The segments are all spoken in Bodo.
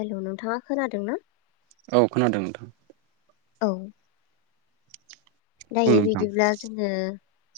हेल', नोंथाङा खोनादों ना? औ खोनादों नोंथां। औ। बुं दायो नोंथां बिदिब्ला जोङो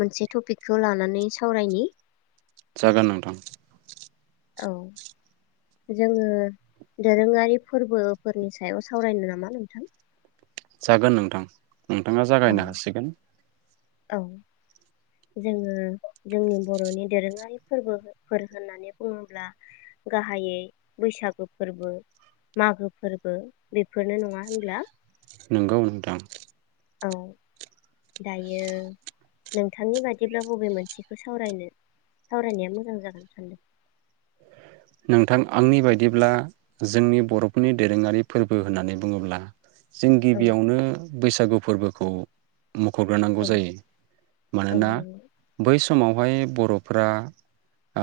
मोनसे टपिकखौ लानानै सावरायनि। जागोन नोंथां। औ, जोङो दोरोङारि फोरबोफोरनि सायाव सावरायनो नामा नोंथां? जागोन नोंथां। नोंथाङा औ जागायनो हासिगोन। औ जोङो जोंनि बर'नि दोरोङारि फोरबोफोर होननानै बुङोब्ला गाहायै बैसागु फोरबो, मागो फोरबो बेफोरनो नङा होनब्ला? नंगौ नोंथां। औ दायो नोंथांनि बादिब्ला बबे मोनसेखौ सावरायनो सावरायनाया मोजां जागोन सानदों? नोंथां आंनि बायदिब्ला जोंनि बर'फोरनि दोरोङारि फोरबो होननानै बुङोब्ला जों औ गिबियावनो बैसागु फोरबो खौ औ मख'ग्रोनांगौ जायो। औ मानोना नंगौ बै स मावहाय बर'फ्रा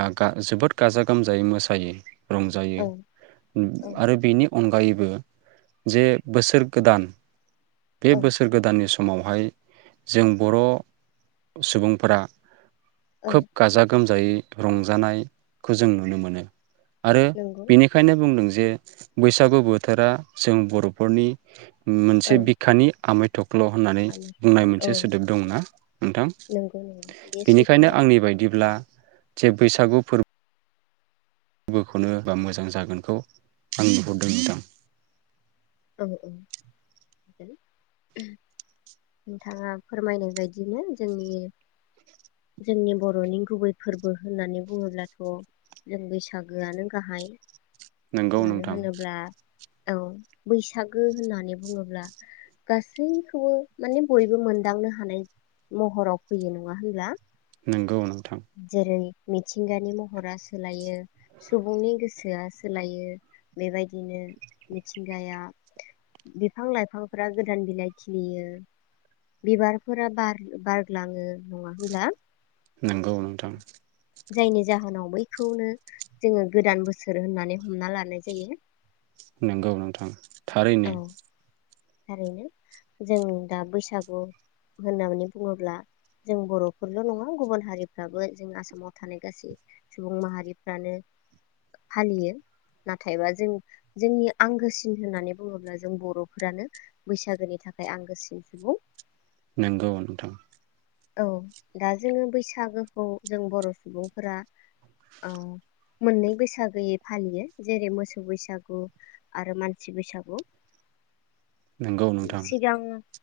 आ गा जोबोद गाजा गोमजायै मो सायो रंजायो औ औ आरो बेनि अनगायैबो जे बोसोर गोदान। बे औ बोसोर गोदाननि स मावहाय जों बर' सुबुंफोरा औ खोब गाजा गोम जायै रंजानायखौ जों नुनो मोनो। आरो नंगौ बेनिखायनो बुंदों जे बैसागु बोथोरा जों बर'फोरनि औ मोनसे बिखानि आमाय थुख्ल' होननानै बुंनाय आलासिखौ औ मोनसे सोदोब दंना नोंथां? नंगौ नंगौ बे सैथो बेनिखायनो आंनि बायदिब्ला जे बैसागु फोर बोख'नो बा मोजां जागोनखौ आं नुहरदों नोंथां। औ औ, नोंथाङा फोरमायनाय बायदिनो जोंनि जोंनि बर'नि गुबै फोरबो होननानै बुङोब्लाथ' जों बैसागोआनो गाहाय। नंगौ मानो नोंथां। होनोब्ला औ। बैसागो होननानै बुङोब्ला गासैखौबो माने बयबो मोनदांनो हानाय महराव फैयो नङा होनब्ला? नंगौ नोंथां। जेरै मिथिंगानि महरा सोलायो, सुबुंनि गोसोया सोलायो, बेबायदिनो मिथिं गाया बिफां लाइफांफोरा गोदान बिलाइ खिलियो बिबारफोरा बारग्लाङो नङा होनब्ला? नोंगौ नोंथां। जायनि जाहोनाव बैखौनो जोङो गोदान बोसोर होननानै हमना लानाय जायो। नोंगौ नोंथां थारैनो। ओरैनो जों दा बैसागु होननानै बुङोब्ला जों बर'फोरल' नङा गुबुन हारिफ्राबो जों आसामाव थानाय गासै सुबुं माहारिफ्रानो फालियो नाथायबा जों जोंनि आंगोसिन होननानै बुङोब्ला जों बर'फोरानो बैसागोनि थाखाय आं गोसोनि सुबुं नंगौ नोंथां। औ दा जोङो बैसागोखौ जों बर' सुबुंफोरा मोननै बैसागोयै फालियो जेरै मोसौ बैसागु आरो मानसि बैसागु। नंगौ नोंथां। सिगां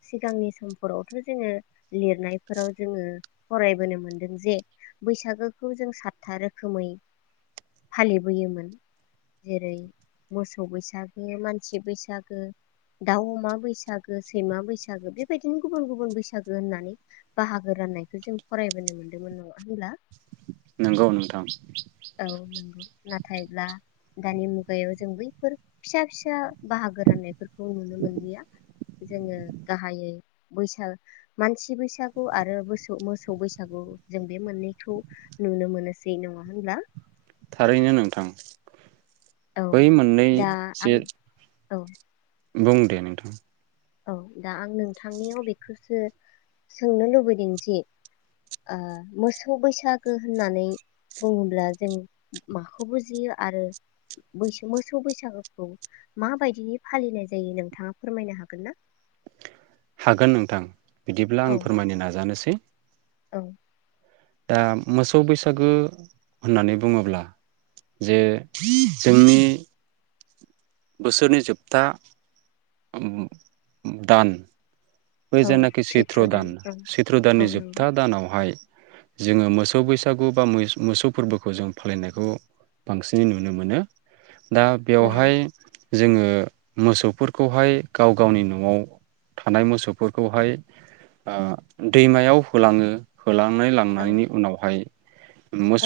सिगांनि समफोरावथ' जोङो लिरनाय फोराव जोङो फरायबोनो मोनदों जे बैसागोखौ जों सातथा रोखोमै फालिबोयोमोन जेरै मोसौ बैसागो, मानसि बैसागो, दाउ -अमा बैसागो, सैमा बैसागो बेबायदिनो गुबुन गुबुन बैसागो होननानै बाहागो राननायखौ जों फरायबोनो मोनदोंमोन नङा होनब्ला? नंगौ नोंथां। औ नंगौ नाथाय ब्ला दानि मुगायाव जों बैफोर फिसा -फिसा बाहागो राननायफोरखौ नुनो मोनलिया जोङो गाहायै बैसाग मानसि बैसागु आरो मोसौ मोसौ बैसागु जों बे मोननैखौ नुनो मोनोसै नङा होनब्ला? थारैनो नोंथां। औ बै मोननै दा आं औ जेरै- बुं दे नोंथां। औ दा आं नोंथांनियाव बेखौसो सोंनो लुबैदों जे मोसौ बैसागो होननानै बुङोब्ला जों माखौ बुजियो आरो मोसौ बैसागोखौ माबायदिै फालिनाय जायो नोंथाङा फोरमायनो हागोन ना? हागोन नोंथां। बिदिब्ला औ आं फोरमायनो नाजानोसै औ। दा मोसौ बैसागो होननानै बुङोब्ला जे जोंनि बोसोरनि जोबथा दान। बै औ जेनाखि सैत्र सैथ्र' दान औ सैत्र औ दाननि नंगौ जोबथा दानावहाय जोङो मोसौ बैसागु बा मोसौ फोरबोखौ जों फालिनायखौ बांसिनै नुनो मोनो। दा बेवहाय नंगौ जोङो मोसौफोरखौहाय गाव गावनि न'आव थानाय मोसौ फोरखौहाय दैमायाव होलाङो होना औ लांनायनि उनावहाय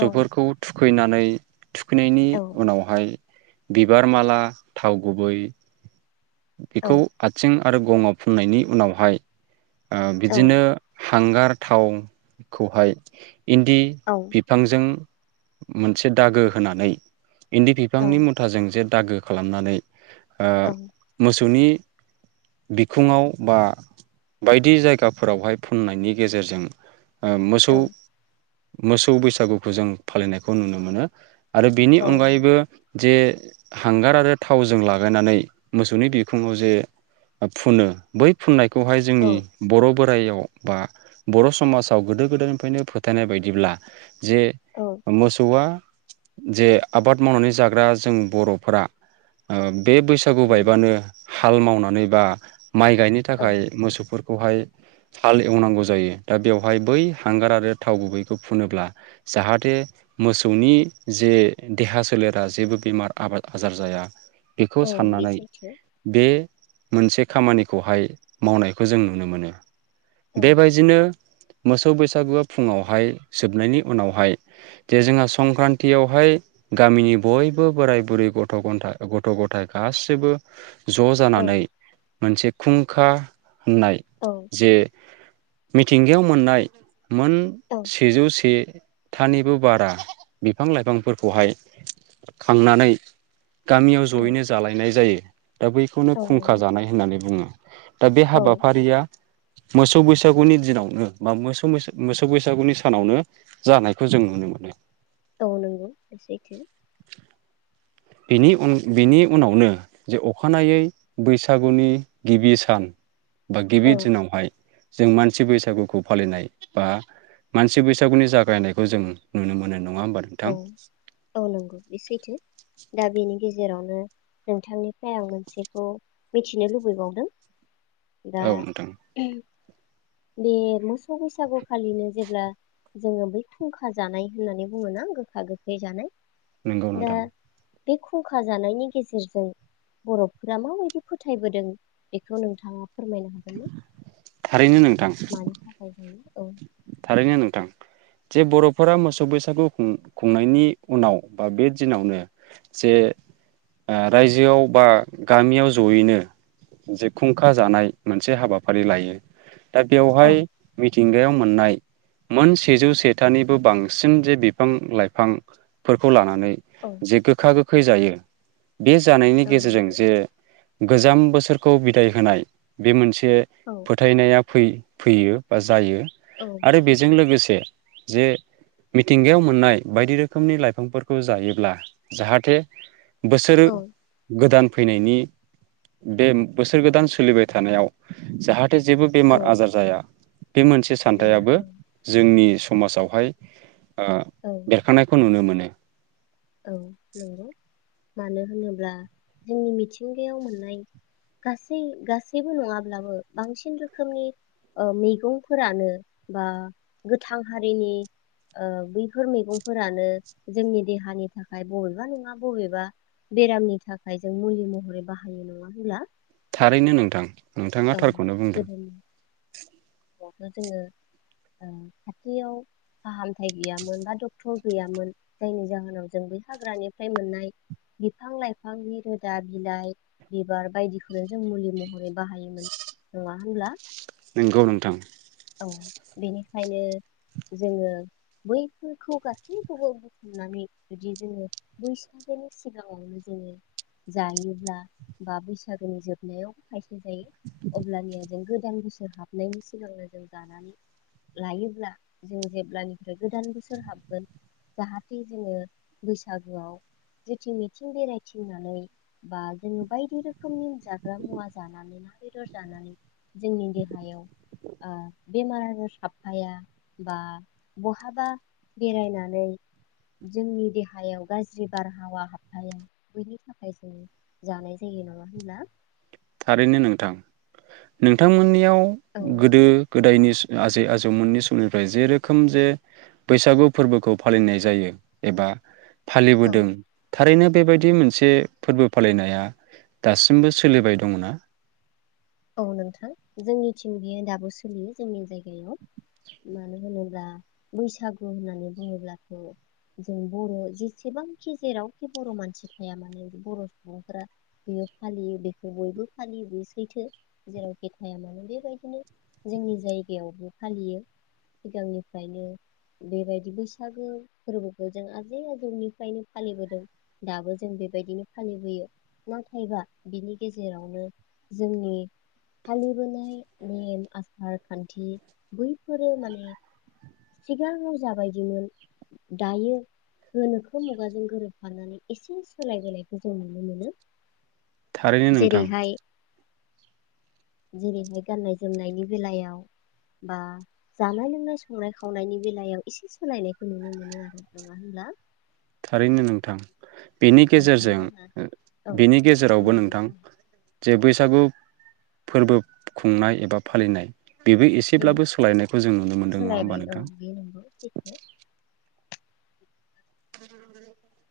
औ थुखैनानै थुखैनायनि औ उनावहाय बिबार माला थाव गुबै औ बेखौ आथिं आरो गङाव फुननायनि उनावहाय बिदिनो हांगार थावखौहाय इन्दि औ बिफांजों मोनसे दागो होनानै इन्दि बिफांनि औ मुथाजों जे दागो खालामनानै औ आबसुनि बिखुङाव बा बायदि जायगाफोरावहाय फुननायनि गेजेरजों ओ औ मोसौ मोसौ बैसागुखौ जों फालिनायखौ नुनो मोनो। आरो बेनि औ नंगौ अनगायैबो जे हांगार आरो थावजों लागायनानै मोसौनि बिखुाव जे फुनो बै फुननाय खौहाय औ जोंनि बर' बोराइयाव बा बर' समाजाव गोदो गोदायनिफ्रायनो फोथायनाय बायदिब्ला जे औ मोसौआ जे आबाद मावनानै जाग्रा जों बर'फोरा बे बैसागु बाय नंगौ बानो हाल मावनानै बा माइ गायनो औ थाखाय मोसौफोर खौहाय हाल एवनांगौ जायो दा बेवहाय बै हांगार आरो थाव गुबैखौ फुनोब्ला जाहाथे मोसौनि जे देहा सोलेरा जेबो बेमार आबाद आजार जाया बेखौ औ बे साननानै सैथो बे मोनसे खामानिखौहाय मावनायखौ जों नुनो मोनो। औ बेबायदिनो मोसौ बैसागुआ फुङावहाय जोबनायनि उनावहाय जे जोंहा संक्रान्तियावहाय गामिनि बयबो बोराय बुरै गथ' गथ गथ' गथायाइ गासैबो ज' औ जानानै मोनसे खुंखा होननाय औ जे मिथिंगायाव मोननाय मोन औ सेजौ से थानिबो बारा बिफां लाइफांफोरखौहाय खांनानै गामियाव औ जयैनो जालायनाय जायो। दा बैखौनो औ खुंखा नंगौ जानाय होननानै बुङो। दा बे औ हाबाफारिया मोसौ बैसागुनि दिनावनो बा मोसौ मोसौ बैसागुनि सानावनो जानायखौ जों नुनो मोनो औ नोंगौ सैथो [inaudible] बिनि उन बिनि उनावनो जे अखानायै बैसागुनि गिबि सान बा गिबि औ दिनावहाय जों मानसि बैसागुखौ फालिनाय बा मानसि बैसागुनि जागायनायखौ जों नुनो मोनो। नङा होमबा नोंथां। औ औ नंगौ बे सैथो दा बेनि गेजेरावनो नोंथांनिफ्राय आं मोनसेखौ मिथिनो लुबैबावदों। दा औ नोंथां बे मोसौ बैसागुखालिनो जेब्ला जोङो बै फुंखा जानाय होननानै बुङोना गोखा गोखै जानाय नोंगौ दा नोंथां। बे खुंखा जानायनि गेजेरजों बर'फोरा माबायदि फोथायबोदों बेखौ नोंथाङा फोरमायनो हागोनना? थारैनो नोंथां। औ। थारैनो नोंथां जे बर'फोरा मोसौ बैसागु खुं-खुंनायनि उनाव बा बे दिनावनो जे रायजोआव बा गामियाव जयैनो जे खुंखा जानाय मोनसे हाबाफारि लायो। दा औ बेवहाय मिथिंगायाव मोननाय मोन सेजौ सेथानिबो बांसिन जे बिफां लाइफांफोरखौ लानानै औ जे गोखा गोखै जायो बे जानायनि औ गेजेरजों नंगौ जे गोजाम बोसोरखौ बिदाय होनाय बे मोनसे से औ फोथायनाया फै फैयो बा जायो। औ बे आरो बेजों सैथो लोगोसे जे मिथिंगायाव मोननाय बायदि रोखोमनि लाइफांफोरखौ जायोब्ला जाहाथे बोसोरो औ गोदान फैनायनि बे बोसोर गोदान सोलिबाय थानायाव जाहाथे जेबो औ बेमार आजार जाया। बे मोनसे जाया थायाबो औ जोंनि समाजावहाय आं औ बेरखानायखौ नुनो मोनो। [inaudible] औ नंगौ मानो होनोब्ला जोंनि मिथिंगायाव मोननाय गासै गासैबो नङाब्लाबो बांसिन रोखोमनि ओ मैगंफोरानो बा गोथां हारिनि ओ बैफोर मैगंफोरानो जोंनि देहानि थाखाय बबेबा नङा बबेबा बेरामनि थाखाय जों मुलि महरै बाहायो नङा होनब्ला। थारैनो नोंथां नोंथाङा औ थारखौनो बुंदों। [inaudible] थ' जोङो खाथियाव फाहामथाय गैयामोन बा डक्टर गैयामोन जायनि जाहोनाव जों बै हाग्रानिफ्राय मोननाय बिफां लाइफांनि रोदा बिलाइ बिबार बायदिखौनो जों मुलि महरै बाहायोमोन नङा होमब्ला। नंगौ नोंथां। औ बेनिखायनो जोङो बैफोरखौ गासैखौबो बुथुमनानै जुदि जोङो बैसागोनि सिगाङावनो जोङो जायोब्ला बा बैसागोनि जोबनायावबो खायसे जायो अब्लानिया जों गोदान बोसोर हाबनायनि सिगां सिगांनो जों जानानै लायोब्ला जों जेब्लानिफ्राय गोदान बोसोर हाबगोन जाहाथे जोङो बैसागुआव जेथिं मिथिं बेरायथिंनानै बा जोङो बायदि रोखोमनि जाग्रा मुवा जानानै ना बेदर जानानै जोंनि देहायाव। ओ बेमार आजार हाबफाया बा बहाबा बेरायनानै जोंनि देहायाव गाज्रि बारहावा हाबफाया बेनि थाखाय जों जानाय जायो नङा होनब्ला थारैनो नोंथां नोंथांमोननियाव औ गोदो गोदायस आजै आजौमोननि समनिफ्राय जेरोखोम जे बैसागु फोरबोखौ फालिनाय जायो एबा औ फालिबोदों थारैनो बेबायदि मोनसे फोरबो फालिनाया दासिमबो सोलिबाय दं। दंङना? औ नोंथां जोंनिथिं बेयो दाबो सोलियो जोंनि जायगायाव। मानो होनोब्ला बैसागु होननानै बुङोब्लाथ' जों बर' जेसेबांखि जेरावखि बर' मानसि थाया मानो बर' सुबुंफोरा बेयो फालियो बेखौ बयबो फालियो बेयो सैथो जेरावखि थाया मानो बेबायदिनो जोंनि जायगायावबो फालियो सिगांनिफ्रायनो बेबायदि बैसागो फोरबोखौ जों आजै आजौनिफ्रायनो फालिबोदों दाबो जों बेबायदिनो फालिबोयो नाथायबा बिनि गेजेरावनो जोंनि फालिबोनाय नेम आसार खान्थि बैफोरो माने सिगाङाव जाबायदिमोन दायो गोनोखो मुगाजों गोरोबफानानै एसे सोलायबोनायखौ जों नुनो मोनो थारैनो नोंथां। जेरैहाय जेरैहाय गाननाय जोमनायनि बेलायाव बा जानाय लोंनाय संनाय खावनायनि बेलायाव एसे सोलानायनायखौ नुनो मोनो आरो नङा होनब्ला? थारैनो नोंथां। बेनि नोंथां जोंना गेजेरजों औ बेनि गेजेरावबो समाबो नोंथां जाबाय जे बैसागु फोरबो खुंनाय एबा फालिनाय बेबो ओं एसेब्लाबो सोलायनायखौ जों नुनो मोन्दों नङा सोलायबाय होमबा औ नोंथां? बे नंगौ सैथो [inaudible]